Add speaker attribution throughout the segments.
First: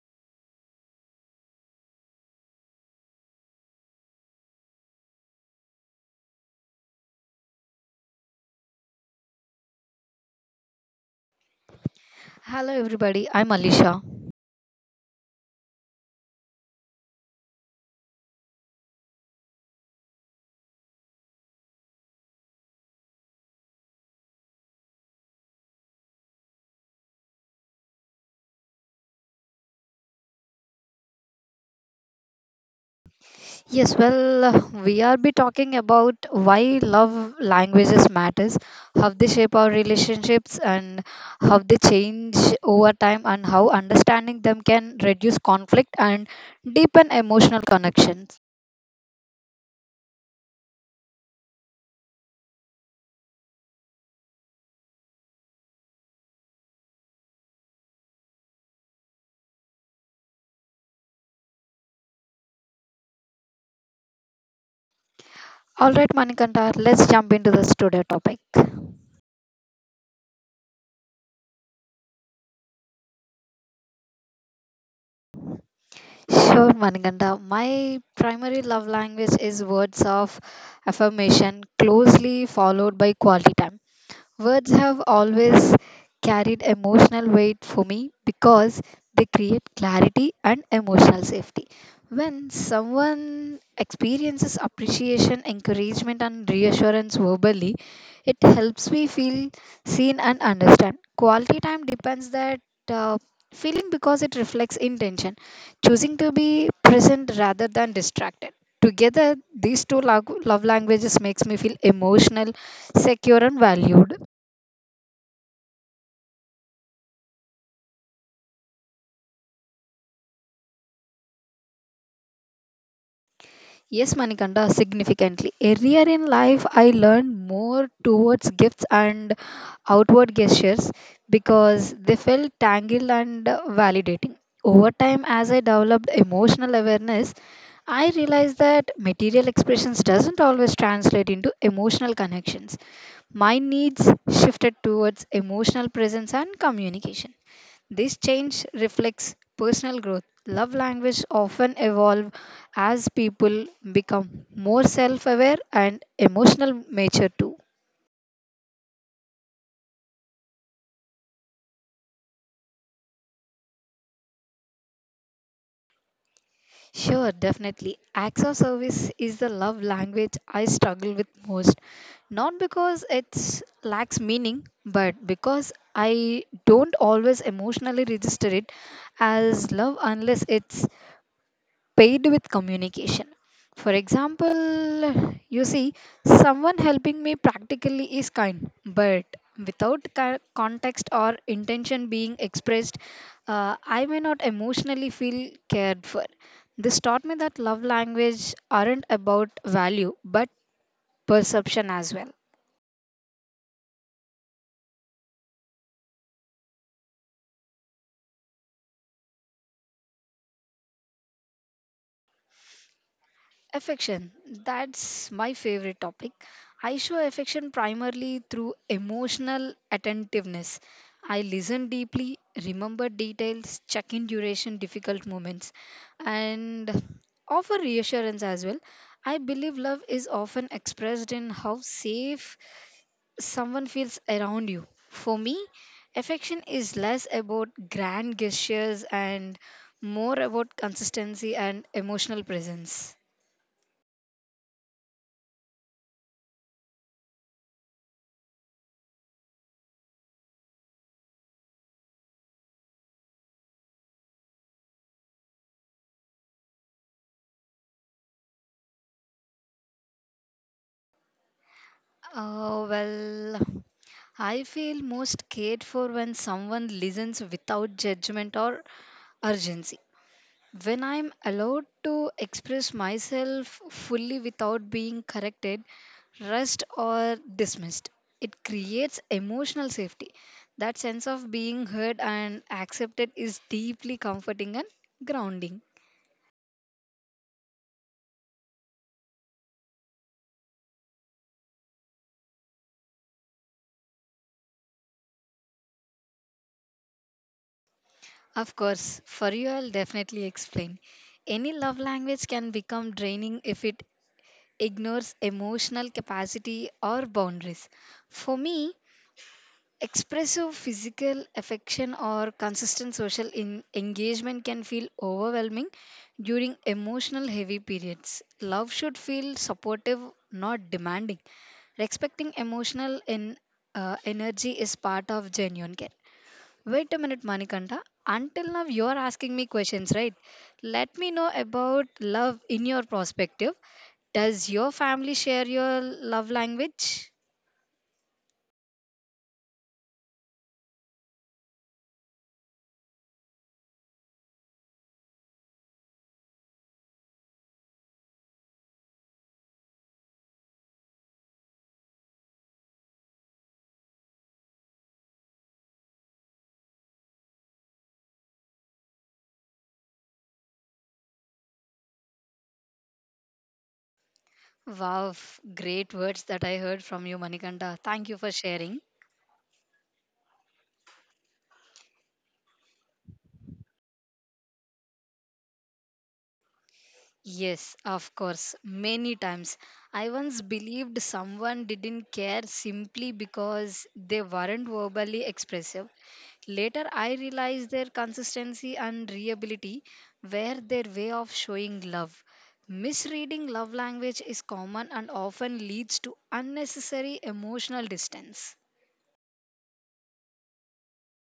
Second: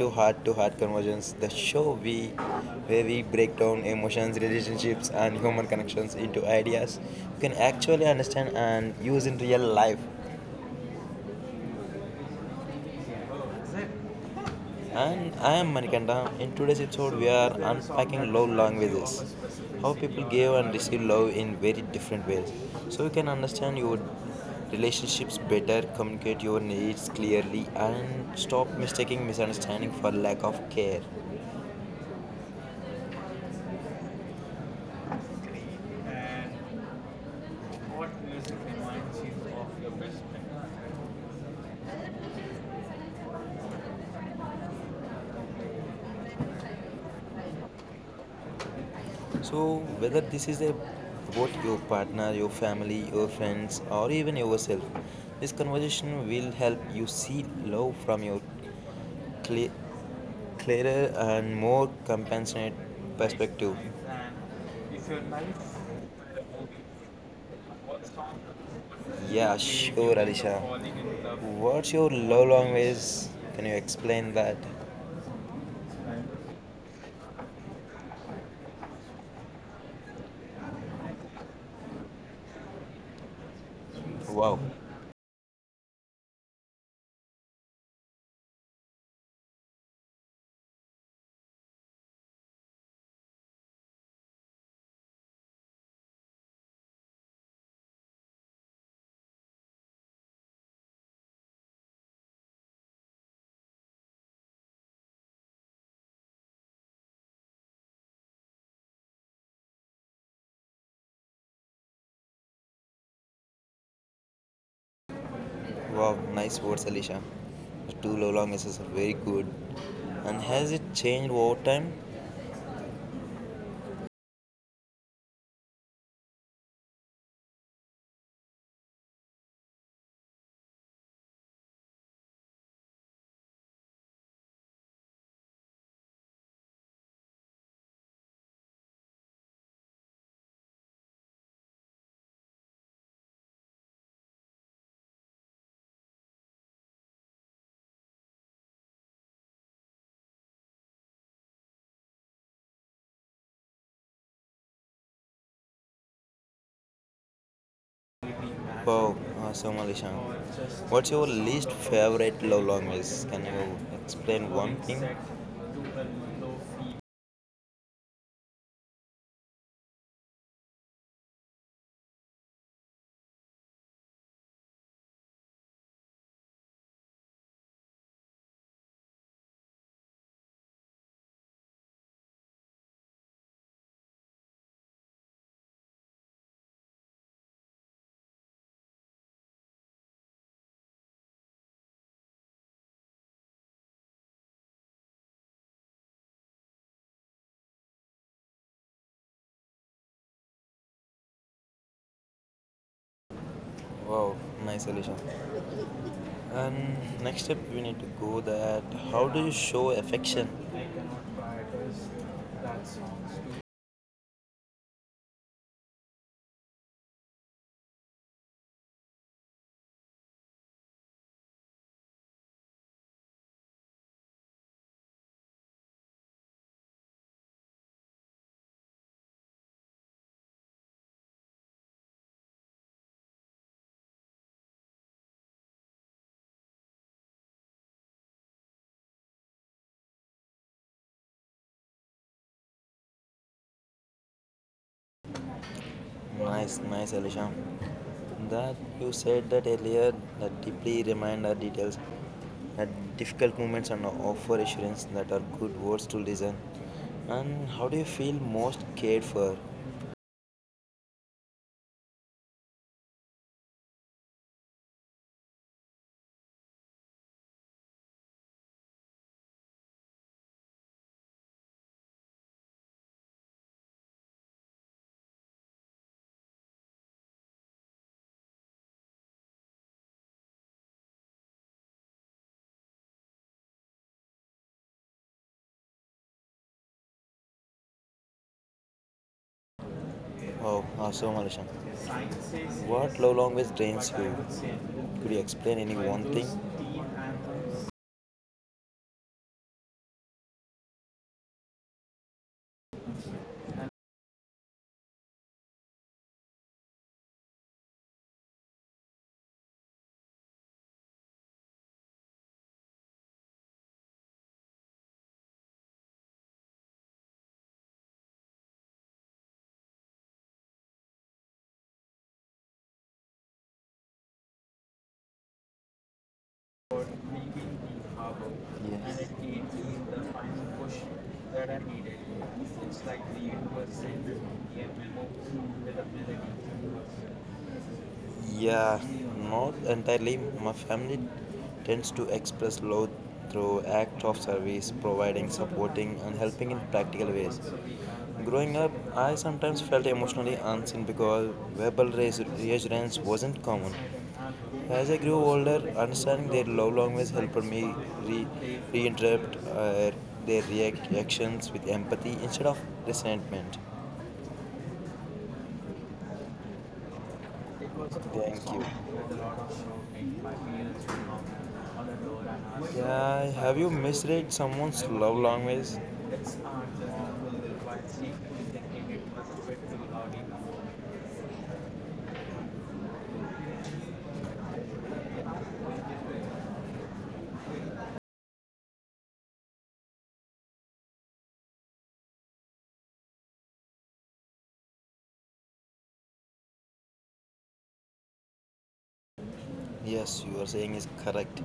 Speaker 1: to Heart Convergence, the show we where we break down emotions, relationships, and human connections into ideas you can actually understand and use in real life.
Speaker 2: Hello everybody, I'm Alisha.
Speaker 1: And I am Manikanda. In today's episode, we are unpacking love languages, how people give and receive love in very different ways, so you can understand your relationships better, communicate your needs clearly, and stop mistaking misunderstanding for lack of care.
Speaker 2: Yes, well, we are be talking about
Speaker 1: And
Speaker 2: why love
Speaker 1: what
Speaker 2: languages
Speaker 1: music
Speaker 2: matters, how
Speaker 1: reminds
Speaker 2: they
Speaker 1: you
Speaker 2: shape our
Speaker 1: of your best friend?
Speaker 2: relationships and how they change over time and how understanding them can reduce conflict and deepen emotional connections.
Speaker 1: So, whether about your partner, your family, your friends, or even yourself, this conversation will help you see love from your cle- clearer and more compassionate perspective. And if your life
Speaker 2: All right,
Speaker 1: were a
Speaker 2: Manikanta,
Speaker 1: movie,
Speaker 2: let's jump into this
Speaker 1: what
Speaker 2: today
Speaker 1: song
Speaker 2: topic.
Speaker 1: would play if you were Alisha. Falling in love? What's your love language? Can you explain that?
Speaker 2: Sure, Manikanta. My primary love language is words of affirmation, closely followed by quality time.
Speaker 1: Wow,
Speaker 2: Words have always carried emotional weight for me because they create clarity and emotional safety. When someone experiences appreciation, encouragement, and reassurance verbally, it helps me feel seen and understand. Quality time depends that uh, feeling because it reflects intention, choosing to be present rather than distracted. Together, these two love languages makes me feel emotional, secure, and valued.
Speaker 1: wow, nice words, Alicia. The two Lola misses are very good. And has it changed over time?
Speaker 2: Yes, Manikanda, significantly. Earlier in life, I learned more towards gifts and outward gestures because they felt tangled and validating. Over time, as I developed emotional awareness, I realized that material expressions doesn't always translate into emotional connections. My needs shifted towards emotional presence and communication. This change reflects personal growth. Love language often evolve as people become more self-aware and emotional mature too.
Speaker 1: Wow, awesome, Alicia. What's your least favorite Lola miss? Can you explain one thing?
Speaker 2: Sure, definitely. Acts of service is the love language I struggle with most. Not because it lacks meaning, but because I don't always emotionally register it as love unless it's paid with communication. For example, you see, someone helping me practically is kind, but without context or intention being expressed, I may not emotionally feel cared for. This taught me that love language aren't about value but perception as well.
Speaker 1: Wow, nice, Alicia. And next step, we need to go that how do you show affection?
Speaker 2: Affection. That's my favorite topic. I show affection primarily through emotional attentiveness. I listen deeply, remember details, check in duration, difficult moments, and offer reassurance as well. I believe love is often expressed in how safe someone feels around you. For me, affection is less about grand gestures and more about consistency and emotional presence.
Speaker 1: Nice, nice, Alisha. That you said that earlier that deeply remind our details that difficult moments and offer assurance that are good words to listen. And how do you feel most cared for?
Speaker 2: Oh, well, I feel most cared for when someone listens without judgment or urgency. When I'm allowed to express myself fully without being corrected, rushed, or dismissed, it creates emotional safety. That sense of being heard and accepted is deeply comforting and grounding.
Speaker 1: Oh, awesome, Alisha. What love language drains you? Could you explain any one thing?
Speaker 2: Of course, for you, I'll definitely explain. Any love language can become draining if it ignores emotional capacity or boundaries. For me, expressive physical affection or consistent social engagement can feel overwhelming during emotional heavy periods. Love should feel supportive, not demanding. Respecting emotional energy is part of genuine care.
Speaker 1: For
Speaker 2: Wait a minute,
Speaker 1: leaving
Speaker 2: Manikanta.
Speaker 1: the harbor, yes.
Speaker 2: Until now,
Speaker 1: and Yes.
Speaker 2: you're
Speaker 1: It
Speaker 2: asking
Speaker 1: gave
Speaker 2: me
Speaker 1: me
Speaker 2: questions,
Speaker 1: the
Speaker 2: right?
Speaker 1: final push
Speaker 2: Let me know
Speaker 1: that I
Speaker 2: about
Speaker 1: needed.
Speaker 2: love in
Speaker 1: It's
Speaker 2: your
Speaker 1: like the
Speaker 2: perspective.
Speaker 1: universe sent the
Speaker 2: Does your
Speaker 1: MMO
Speaker 2: family share
Speaker 1: with a
Speaker 2: your
Speaker 1: melody.
Speaker 2: love
Speaker 1: To the
Speaker 2: language?
Speaker 1: person. Yeah, not entirely. My family tends to express love through acts of service, providing, supporting, and helping in practical ways. Growing up, I sometimes felt emotionally unseen because reassurance wasn't common. As I grew older, understanding their love language helped me re- reinterpret their reactions with empathy instead of resentment.
Speaker 2: Wow, great words that I heard from you, Manikanda. Thank you for
Speaker 1: Thank
Speaker 2: sharing.
Speaker 1: you. Yeah, have you misread someone's love language?
Speaker 2: Yes, of course, many times. I once believed someone didn't care simply because they weren't verbally expressive. Later, I realized their consistency and reliability were their way of showing love. Misreading love language is common and often leads to unnecessary emotional distance.
Speaker 1: Yes, you are saying is correct.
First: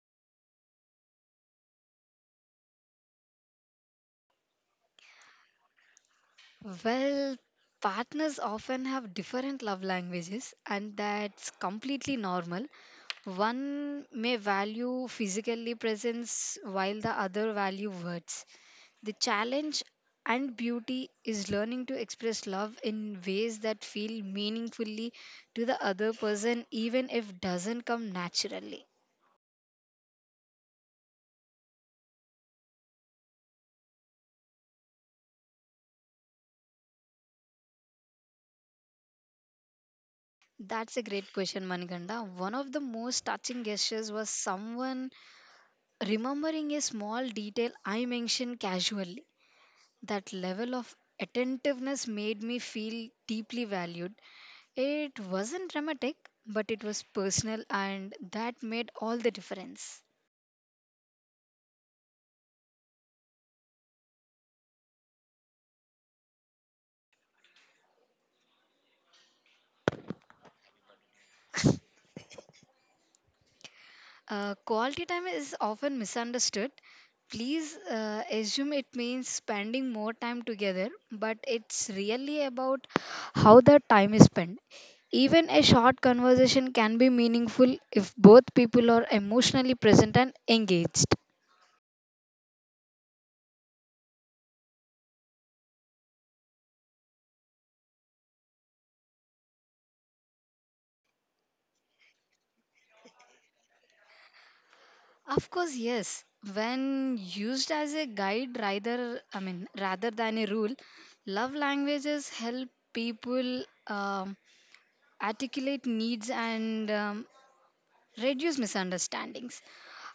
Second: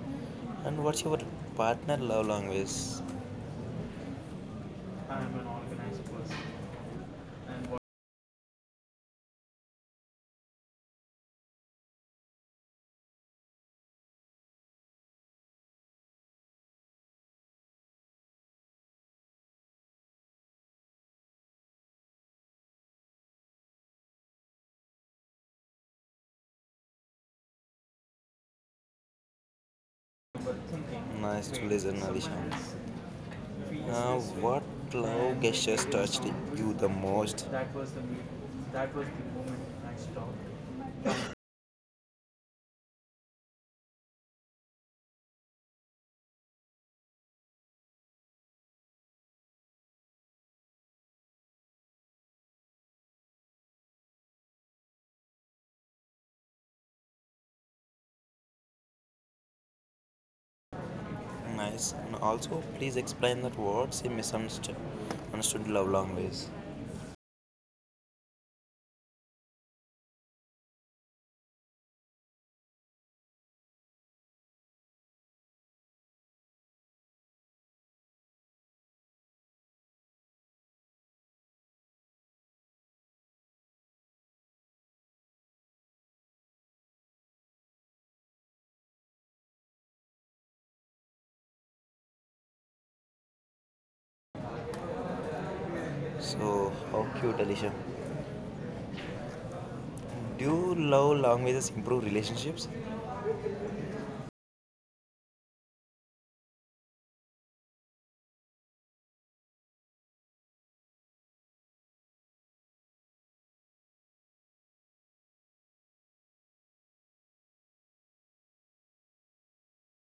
Speaker 1: And what's your partner love language?
Speaker 2: Well, partners often have different love languages, and that's completely normal. One may value physically presence while the other value words. The challenge and beauty is learning to express love in ways that feel meaningfully to the other person even if doesn't come naturally.
Speaker 1: Nice to listen, Alisha. Now, what love gestures touched you the most?
Speaker 2: That's a great question, Manikanda. One of the most touching gestures was someone remembering a small detail I mentioned casually, that level of attentiveness made me feel deeply valued. It wasn't dramatic, but it was personal, and that made all the difference.
Speaker 1: Nice. And also, please explain that what's a misunderstood understood love language.
Speaker 2: Quality time is often misunderstood. Please assume it means spending more time together, but it's really about how the time is spent. Even a short conversation can be meaningful if both people are emotionally present and engaged.
Speaker 1: So, how cute, Alicia. Do you love languages improve relationships?
Speaker 2: Of course, yes. When used as a guide rather I mean rather than a rule, love languages help people articulate needs and reduce misunderstandings.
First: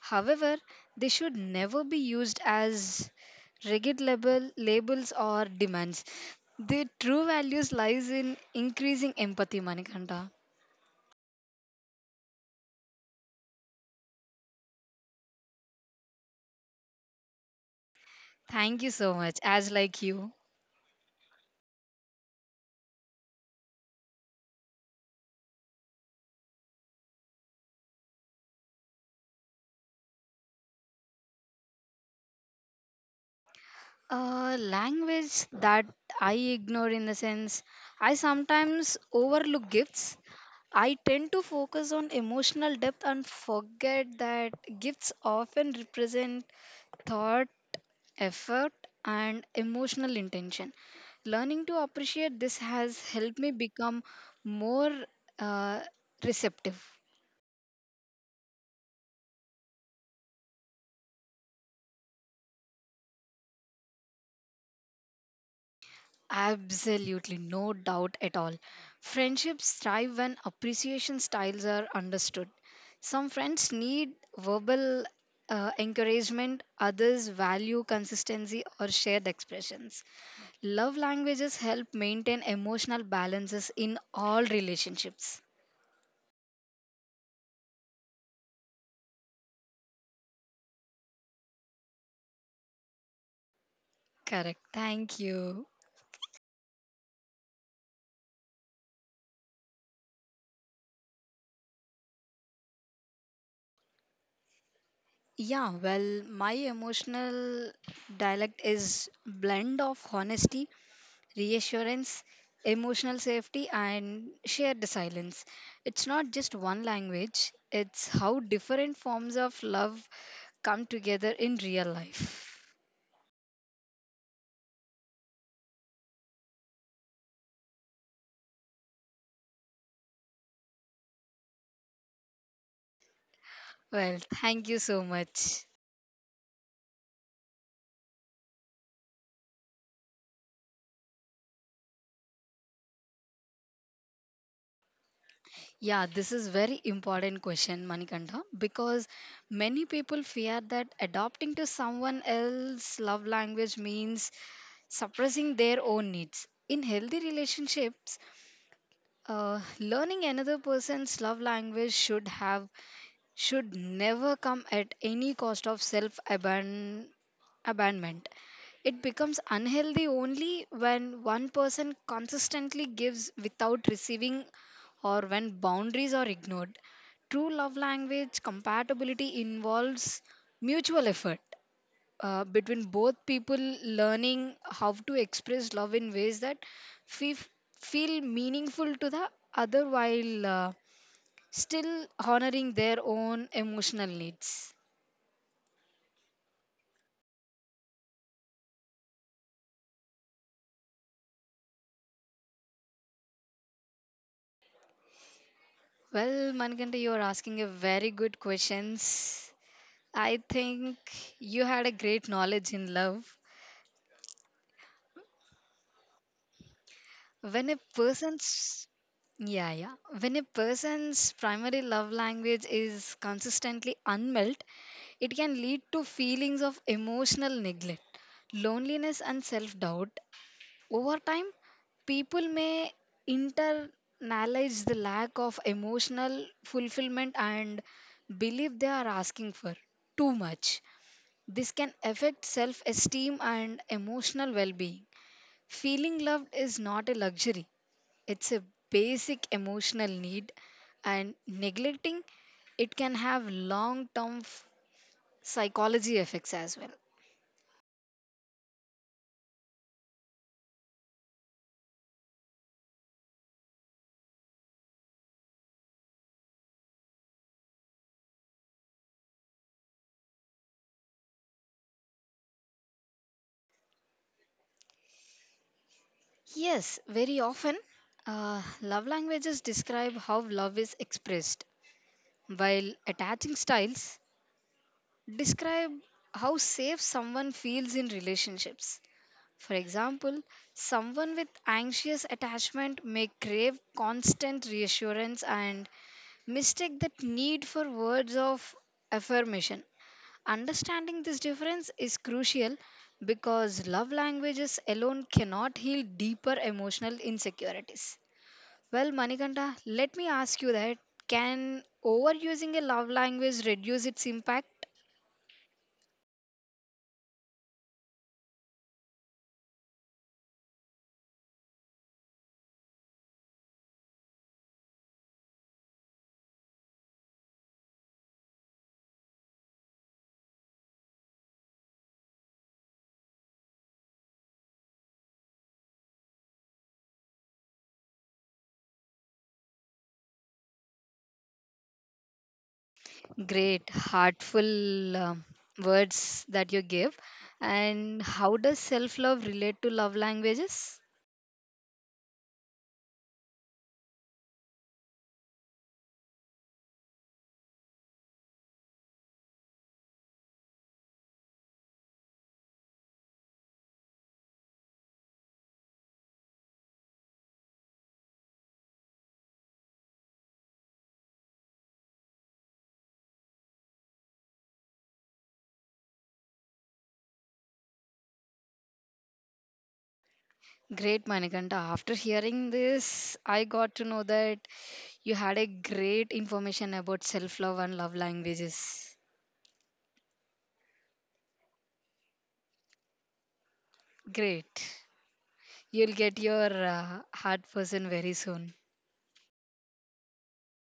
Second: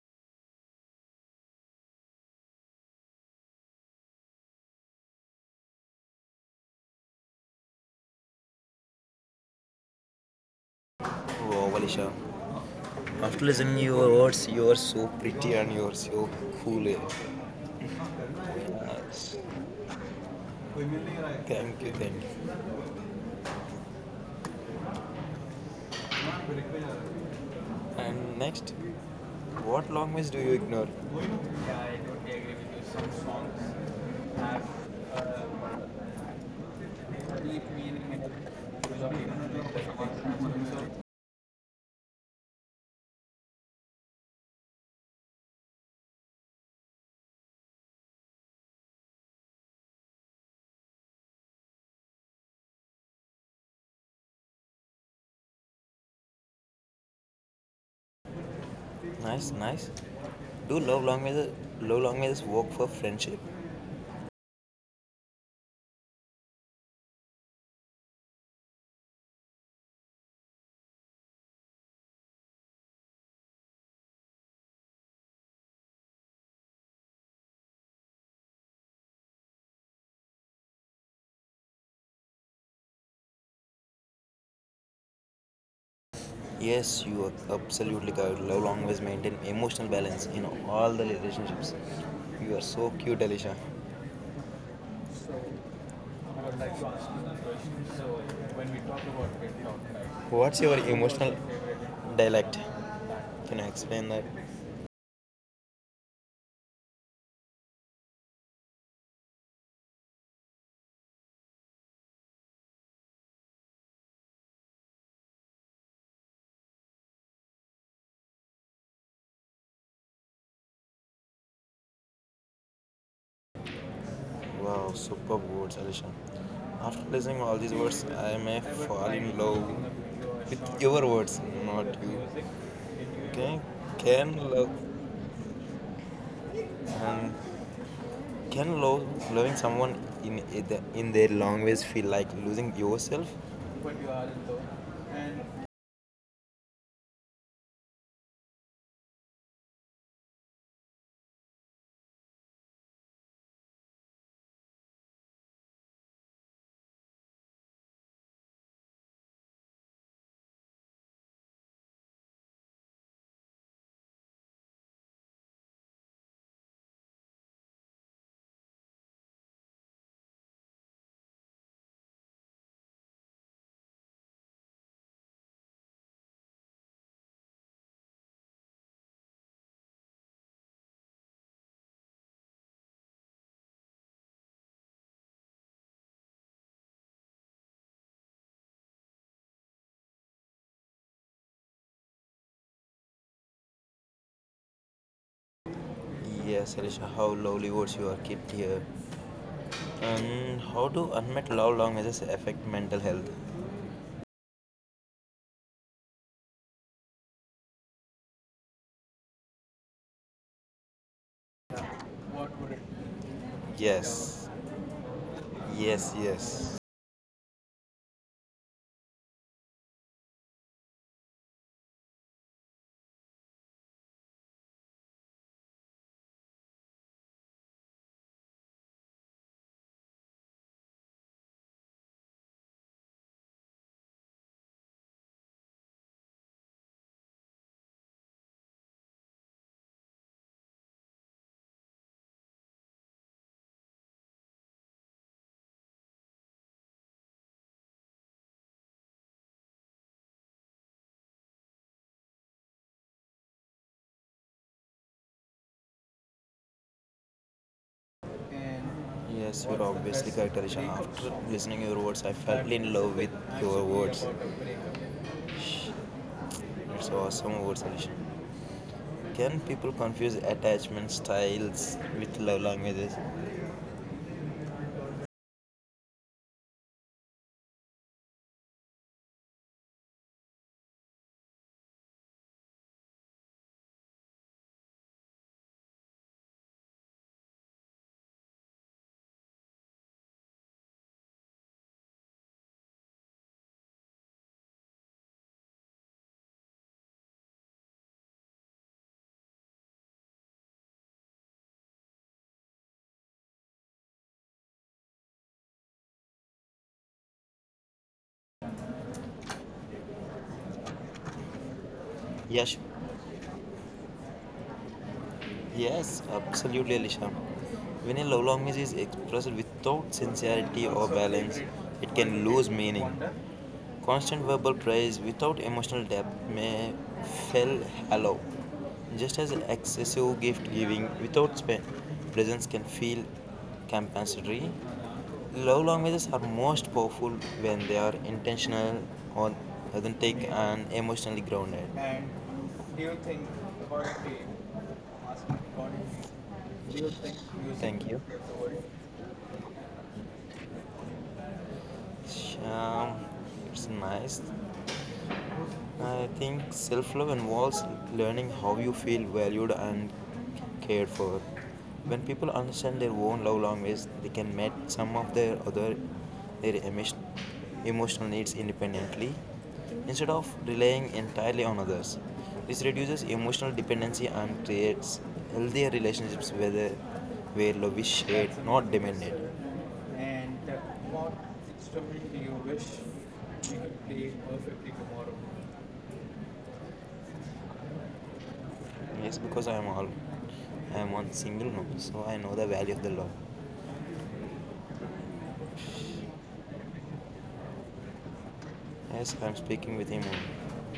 Speaker 2: However, they should never be used as rigid labels or demands. Their true values lies in increasing empathy, Manikanta.
Speaker 1: Wow, Alicia. After listening to your words, you are so pretty and you are so cool. Eh?
Speaker 2: Thank you so
Speaker 1: Nice.
Speaker 2: much. As like you.
Speaker 1: Thank you, thank you. And next, what language do you ignore? Yeah, I totally agree with you. Some songs.
Speaker 2: Language that I ignore in the sense I sometimes overlook gifts. I tend to focus on emotional depth and forget that gifts often represent thought, effort, and emotional intention. Learning to appreciate this has helped me become more uh, receptive.
Speaker 1: Nice, nice. Do love languages work for friendship?
Speaker 2: Absolutely, no doubt at all. Friendships thrive when appreciation styles are understood. Some friends need verbal encouragement, others value consistency or shared expressions. Love languages help maintain emotional balances in all relationships.
Speaker 1: Yes, you are absolutely correct. Love languages maintain emotional balance in all the relationships. You are so cute, Alicia.
Speaker 2: Correct. Thank you.
Speaker 1: What's your emotional dialect? Can you explain that?
Speaker 2: Yeah, well, my emotional dialect is blend of honesty, reassurance, emotional safety and shared silence. It's not just one language, it's how different forms of love come together in real life.
Speaker 1: Wow, superb words, Alisha. After listening all these words, I may fall in love with your words, not you. Okay?
Speaker 2: Well,
Speaker 1: Can
Speaker 2: thank
Speaker 1: love
Speaker 2: you so much.
Speaker 1: and can love Loving someone in it- in their language feel like losing yourself?
Speaker 2: Yeah, this is very important question, Manikanda, because many people fear that adopting to someone else's love language means suppressing their own needs. In healthy relationships, learning another person's love language should never come at any cost of self abandonment. It becomes unhealthy only when one person consistently gives without receiving or when boundaries are ignored. True love language compatibility involves mutual effort between both people learning how to express love in ways that fe- feel meaningful to the other while still honoring their own emotional needs.
Speaker 1: Yes, Alisha. How lovely words you are kept here. And how do unmet love languages affect mental health?
Speaker 2: Well, Manikanta, you are asking a very good questions. I think you had a great knowledge in love.
Speaker 1: Yes, yes.
Speaker 2: when a person's yeah yeah when a person's primary love language is consistently unmet, it can lead to feelings of emotional neglect, loneliness and self-doubt. Over time, people may internalize the lack of emotional fulfillment and believe they are asking for too much. This can affect self-esteem and emotional well-being. Feeling loved is not a luxury, it's a basic emotional need, and neglecting it can have long term psychology effects as well.
Speaker 1: Yes, you're obviously correct, Arishan. After listening your words, I fell in love with your words. It's awesome words, Arishan. Can people confuse attachment styles with love languages?
Speaker 2: Yes, very often love languages describe how love is expressed, while attaching styles describe how safe someone feels in relationships. For example, someone with anxious attachment may crave constant reassurance and mistake that need for words of affirmation. Understanding this difference is crucial because love languages alone cannot heal deeper emotional insecurities. Well, Manikanta, let me ask you that can
Speaker 1: Yes,
Speaker 2: overusing a love language reduce its impact?
Speaker 1: Yes, absolutely, Alisha. When a love language is expressed without sincerity or balance, it can lose meaning. Constant verbal praise without emotional depth may feel hollow, just as excessive gift giving without presence can feel compensatory. Love languages are most powerful when they are intentional or authentic and emotionally grounded. Do you think
Speaker 2: Great,
Speaker 1: about it?
Speaker 2: heartful
Speaker 1: I'm asking accordingly.
Speaker 2: words that you
Speaker 1: Do you
Speaker 2: give.
Speaker 1: think music Thank you.
Speaker 2: And how
Speaker 1: Is
Speaker 2: does self love relate to love languages?
Speaker 1: the world? It's nice. I think self love involves learning how you feel valued and cared for. When people understand their own love language, they can meet some of their other their emis- emotional needs independently instead of relying entirely on others. This reduces emotional dependency and creates healthier relationships where love is shared, not demanded. And
Speaker 2: Great,
Speaker 1: What
Speaker 2: Manikanta. After
Speaker 1: instrument do you
Speaker 2: hearing
Speaker 1: wish
Speaker 2: this, I
Speaker 1: you
Speaker 2: got
Speaker 1: could
Speaker 2: to know
Speaker 1: play
Speaker 2: that
Speaker 1: perfectly tomorrow?
Speaker 2: you had a great information about self love and love languages.
Speaker 1: Yes, because I am one single now, so I know the value of the law.
Speaker 2: Great. You'll get your heart person very soon.
Speaker 1: Yes, I am speaking with him only.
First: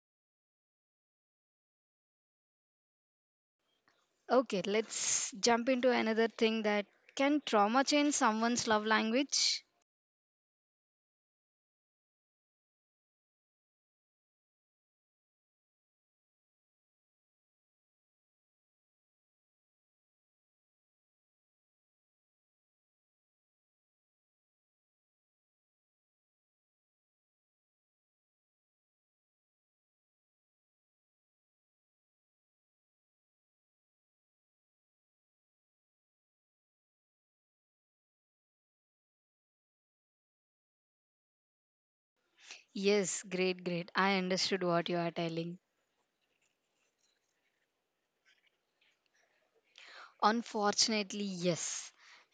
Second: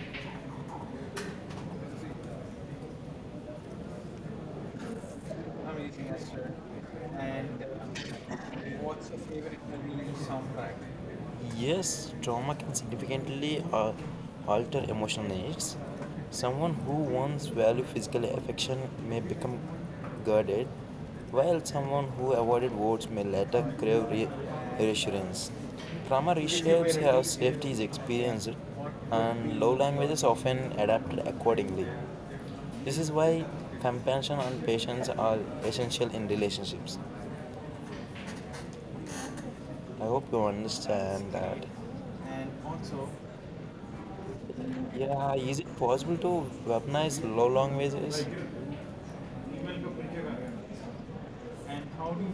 Speaker 2: Okay, let's jump into
Speaker 1: Amazing,
Speaker 2: another
Speaker 1: Esther.
Speaker 2: thing that can
Speaker 1: And
Speaker 2: trauma change someone's love
Speaker 1: What's your favorite
Speaker 2: language?
Speaker 1: movie soundtrack? Yes, trauma can significantly alter emotional needs. Someone who once valued physical affection may become guarded, while someone who avoided words may later crave reassurance. Trauma reshapes how safety is experienced, and love languages often adapted accordingly. This is why compassion and patience are essential in relationships. I hope you understand that.
Speaker 2: Yes, great, great. I understood what you are
Speaker 1: Yeah, is
Speaker 2: telling.
Speaker 1: it possible to weaponize low languages?
Speaker 2: Unfortunately, yes.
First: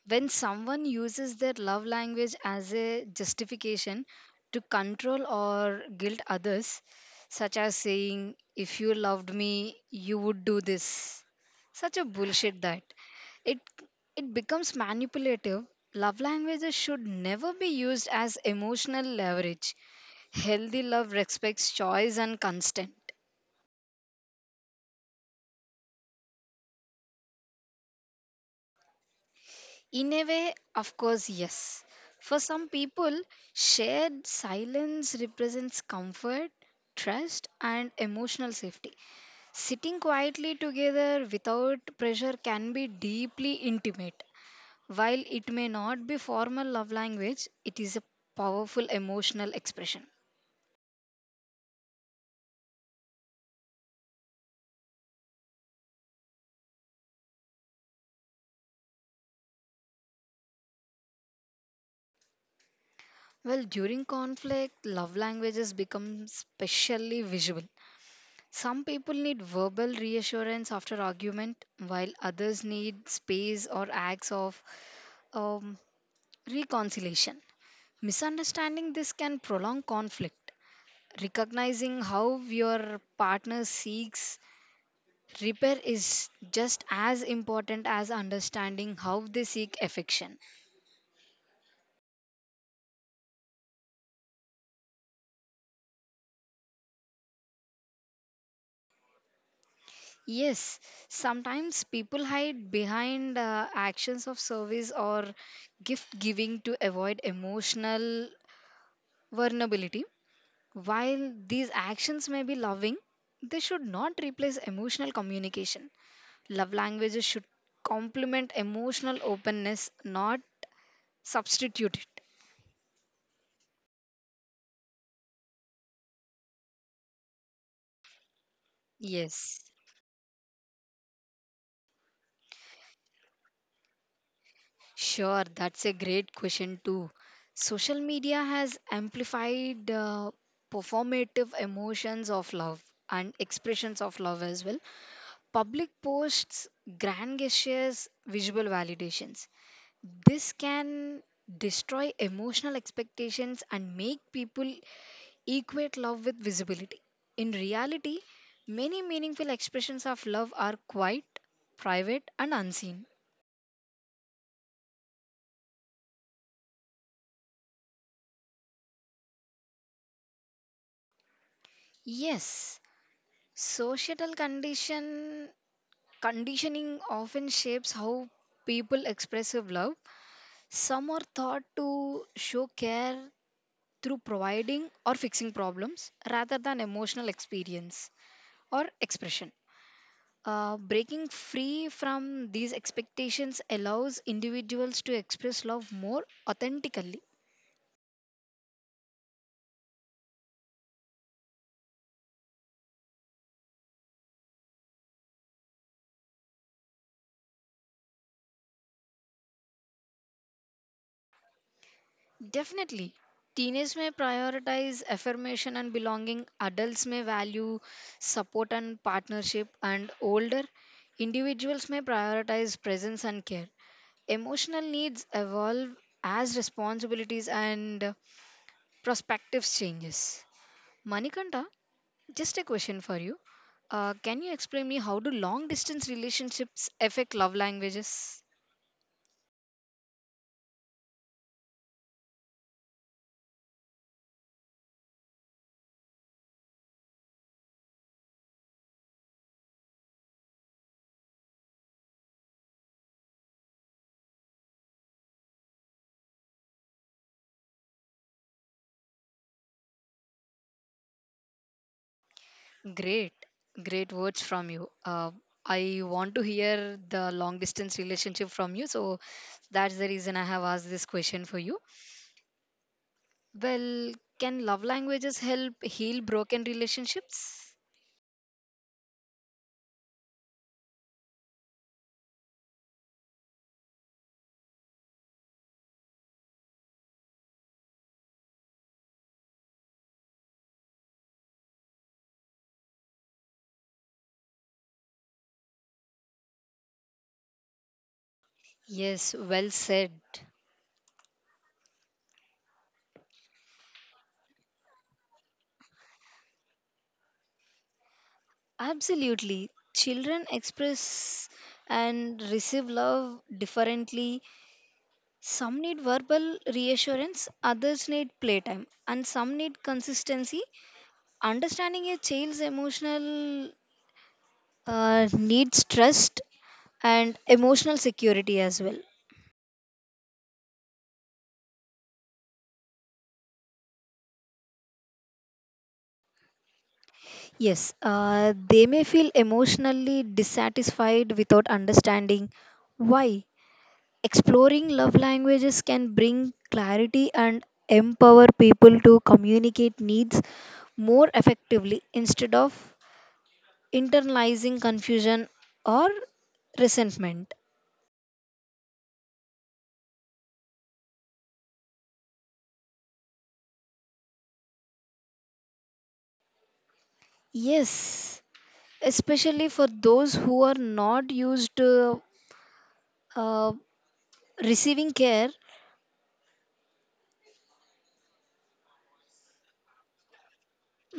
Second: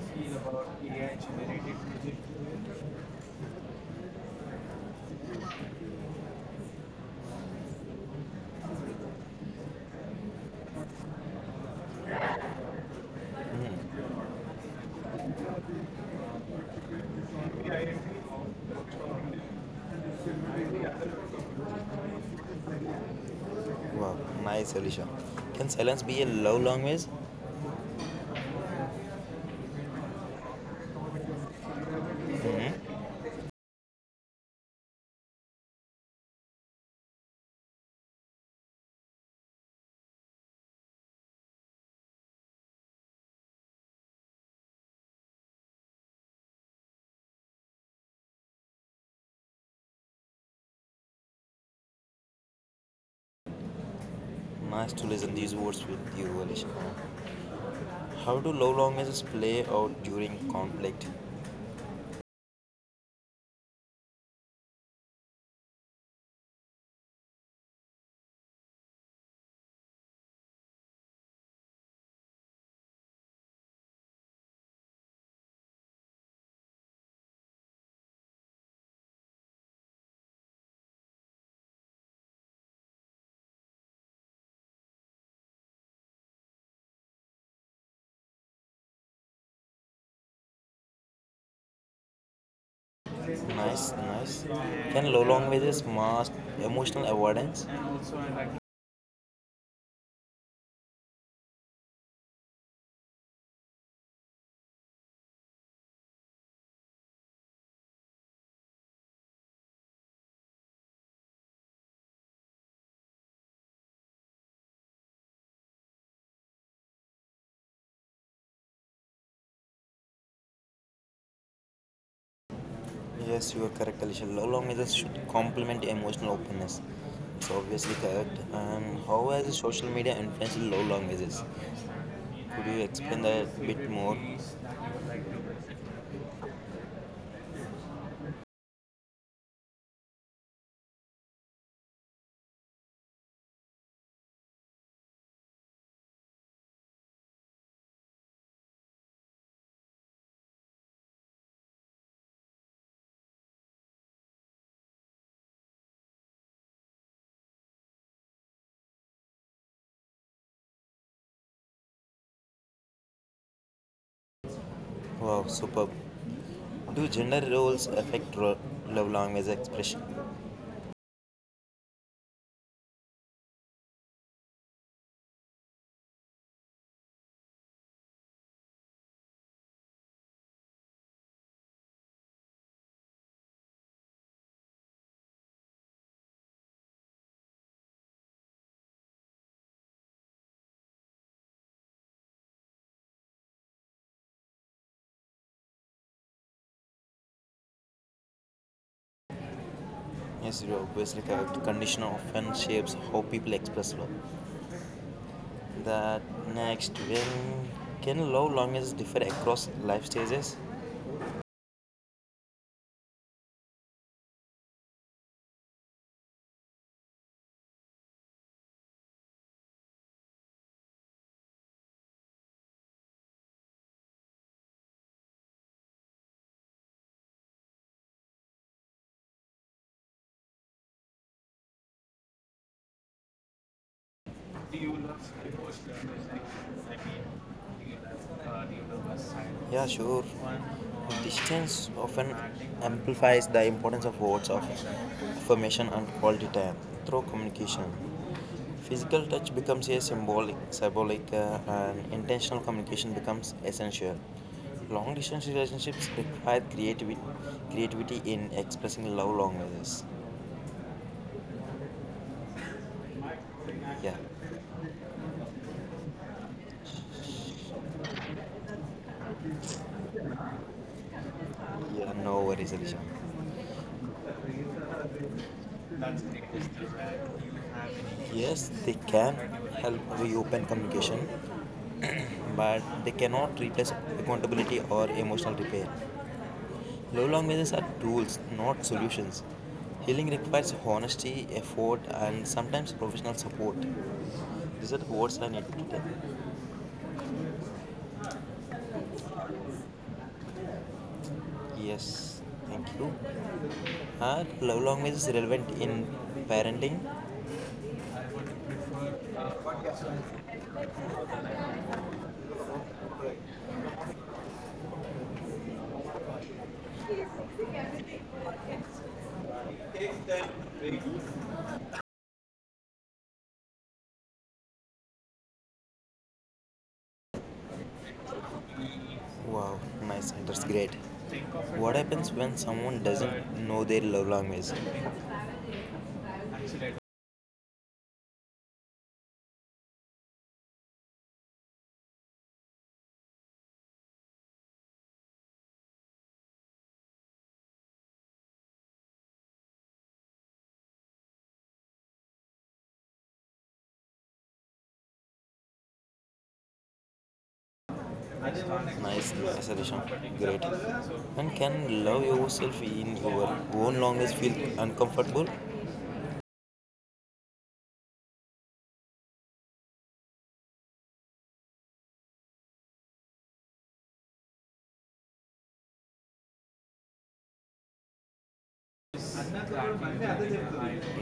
Speaker 2: When someone uses their love language as a justification to control or guilt others, such as saying, if you loved me, you would do this, such a bullshit that it, it becomes manipulative. Love languages should never be used as emotional leverage. Healthy love respects choice and consent.
Speaker 1: Wow, nice, Alicia. Can silence be a love language?
Speaker 2: In a way, of course, yes. For some
Speaker 1: Hmm.
Speaker 2: people, shared silence represents comfort, trust, and emotional safety. Sitting quietly together without pressure can be deeply intimate. While it may not be formal love language, it is a powerful emotional expression.
Speaker 1: Nice to listen these words with you, Alicia. How do love languages play out during conflict?
Speaker 2: Well, during conflict, love languages become specially visual. Some people need verbal reassurance after argument, while others need space or acts of um, reconciliation. Misunderstanding this can prolong conflict. Recognizing how your partner seeks repair is just as important as understanding how they seek affection.
Speaker 1: Nice, nice. Can love languages mask emotional avoidance?
Speaker 2: Yes, sometimes people hide behind actions of service or gift giving to avoid emotional vulnerability. While these actions may be loving, they should not replace emotional communication. Love languages should complement emotional openness, not substitute it.
Speaker 1: Yes, you are correct, Alisha. Love languages should complement emotional openness. It's obviously correct. And how has
Speaker 2: Yes,
Speaker 1: social media influenced love languages? Could you explain that a bit more?
Speaker 2: sure, that's a great question too. Social media has amplified performative emotions of love and expressions of love as well. Public posts, grand gestures, visual validations. This can destroy emotional expectations and make people equate love with visibility. In reality, many meaningful expressions of love are quiet, private, and unseen.
Speaker 1: Wow, superb. Do gender roles affect love language expression?
Speaker 2: Yes, societal condition conditioning often shapes how people express of love. Some are taught to show care through providing or fixing problems rather than emotional experience or expression. Breaking free from these expectations allows individuals to express love more authentically.
Speaker 1: Yes, you are obviously correct. Condition often shapes how people express love. That next, when can love languages differ across life stages?
Speaker 2: Definitely. Teenagers may prioritize affirmation and belonging, adults may value support and partnership, and older individuals may prioritize presence and care. Emotional needs evolve as responsibilities and perspectives changes. Manikanta, just a question for you. Can you
Speaker 1: Do
Speaker 2: explain
Speaker 1: you
Speaker 2: me how do
Speaker 1: love
Speaker 2: long
Speaker 1: Irish
Speaker 2: distance
Speaker 1: music?
Speaker 2: relationships
Speaker 1: I mean,
Speaker 2: affect love languages?
Speaker 1: do you love West Side one or Distance often romantic amplifies the importance of words of affirmation and quality time through communication. Physical touch becomes a symbolic, symbolic and intentional communication becomes essential. Long distance relationships require creativity in expressing love languages.
Speaker 2: Great, great
Speaker 1: Yeah,
Speaker 2: words from you. I want to hear the long distance relationship from you, so that's the reason I have asked this question for you.
Speaker 1: yeah, no worries, Alisha.
Speaker 2: Well, can love languages help heal broken relationships?
Speaker 1: Yes, they can help reopen communication, but they cannot replace accountability or emotional repair. Love languages are tools, not solutions. Healing requires honesty, effort, and sometimes professional support. These are the words I need to tell.
Speaker 2: Yes, well said.
Speaker 1: Yes, thank you. Are love languages relevant in parenting?
Speaker 2: Absolutely. Children express and receive love differently. Some need verbal reassurance, others need playtime, and some need consistency. Understanding a child's emotional needs trust and emotional security as well.
Speaker 1: Wow, nice, that's great. What happens when someone doesn't know their love language?
Speaker 2: Yes, they may feel emotionally dissatisfied without understanding why. Exploring love languages can bring clarity and empower people to communicate needs more effectively instead of internalizing confusion or resentment.
Speaker 1: Nice suggestion. Great. And can love yourself in your own language feel uncomfortable?
Speaker 2: Yes, especially for those who are not used to uh, receiving care.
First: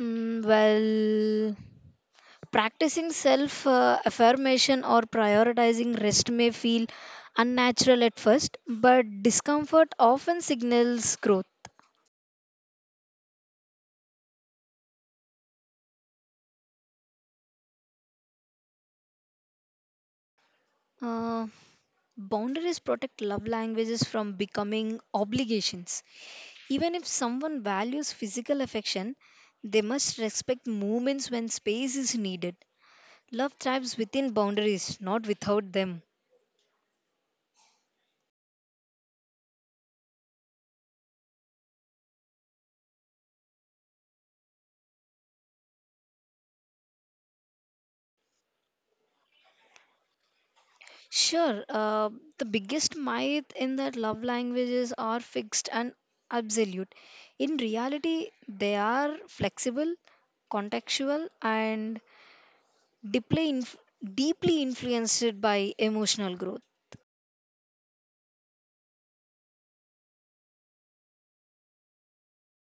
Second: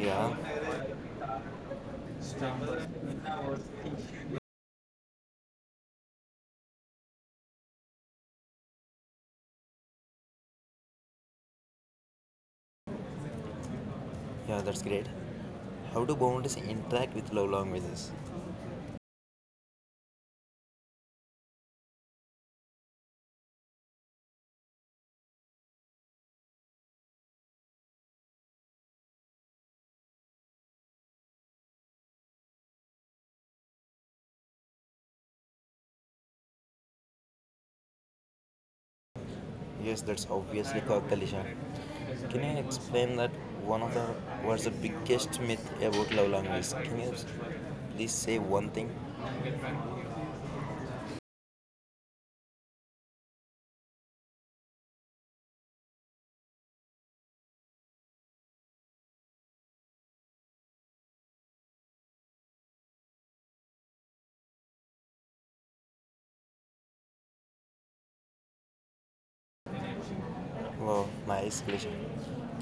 Speaker 2: Mm, well, practicing self affirmation or prioritizing rest may feel unnatural at first, but discomfort often signals growth.
Speaker 1: Yeah, that's great. How do boundaries interact with love languages?
Speaker 2: Uh, boundaries protect love languages from becoming obligations. Even if someone values physical affection, they must respect moments when space is needed. Love thrives within boundaries, not without them.
Speaker 1: Yes, that's obviously a collision. Can you explain that one of the what's the biggest myth about love language? Can you please say one thing?
Speaker 2: Sure, the biggest myth in that love languages are fixed and absolute. In reality, they are flexible, contextual, and deeply, inf- deeply influenced by emotional growth.
Speaker 1: Wow, nice collision.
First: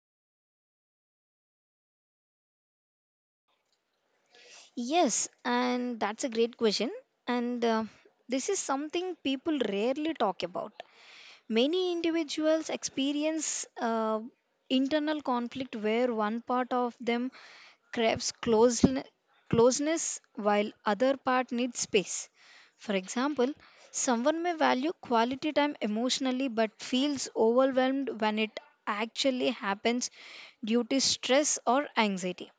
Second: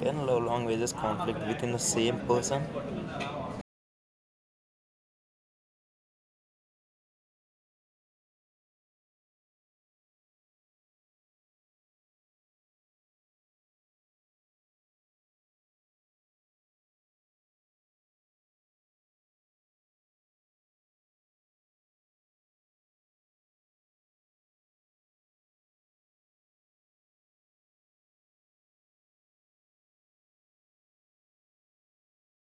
Speaker 1: Can love languages conflict within the same person?
Speaker 2: Yes, and that's a great question. And this is something people rarely talk about. Many individuals experience internal conflict where one part of them craves closeness while other part needs space. For example, someone may value quality time emotionally but feels overwhelmed when it actually happens due to stress or anxiety.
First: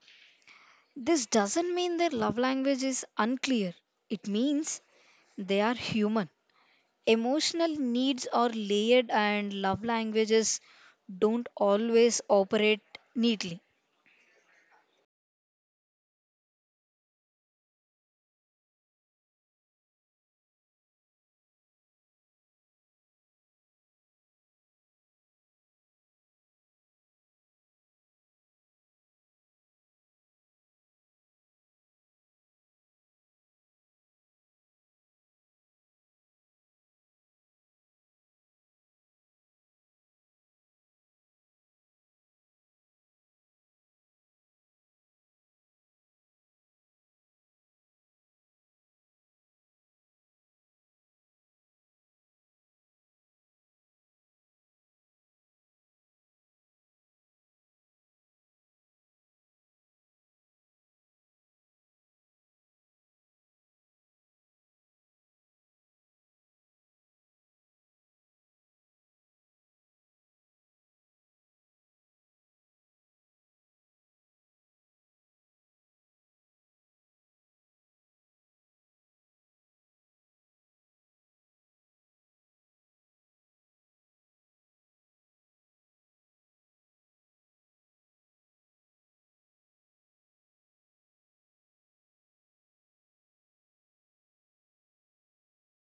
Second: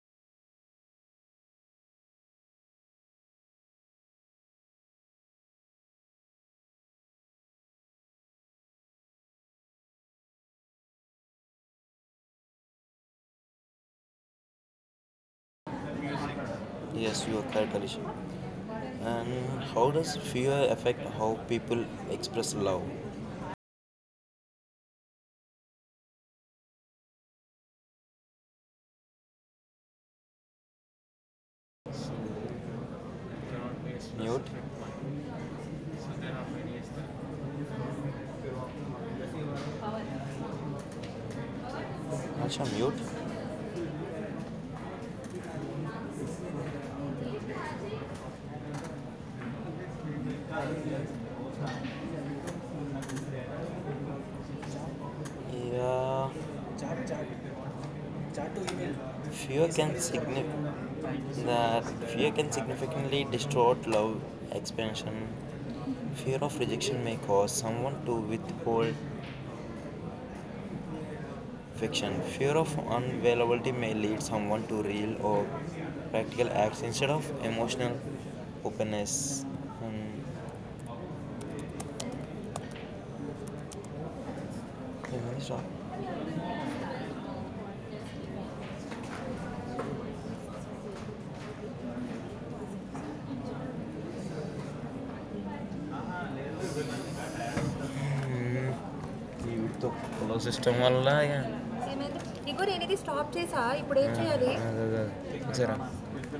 Speaker 2: This doesn't mean their love language is unclear. It means they are human. Emotional needs are layered, and love languages don't always operate neatly.
Speaker 1: Yes, you are correct, Alicia. And how does fear affect how people express love? Mute? Asha, mute? Yeah. Fear can signif- that Fear can significantly distort love expansion. Fear of rejection may cause someone to withhold affection. Fear of unavailability may lead someone to real or practical acts instead of emotional openness. Um, can you stop? వీటితో కుల system వల్ల ఇక ఏమైంది? ఇగో నేను ఇది stop చేసా. ఇప్పుడు ఏం చేయాలి? అదే. సరే.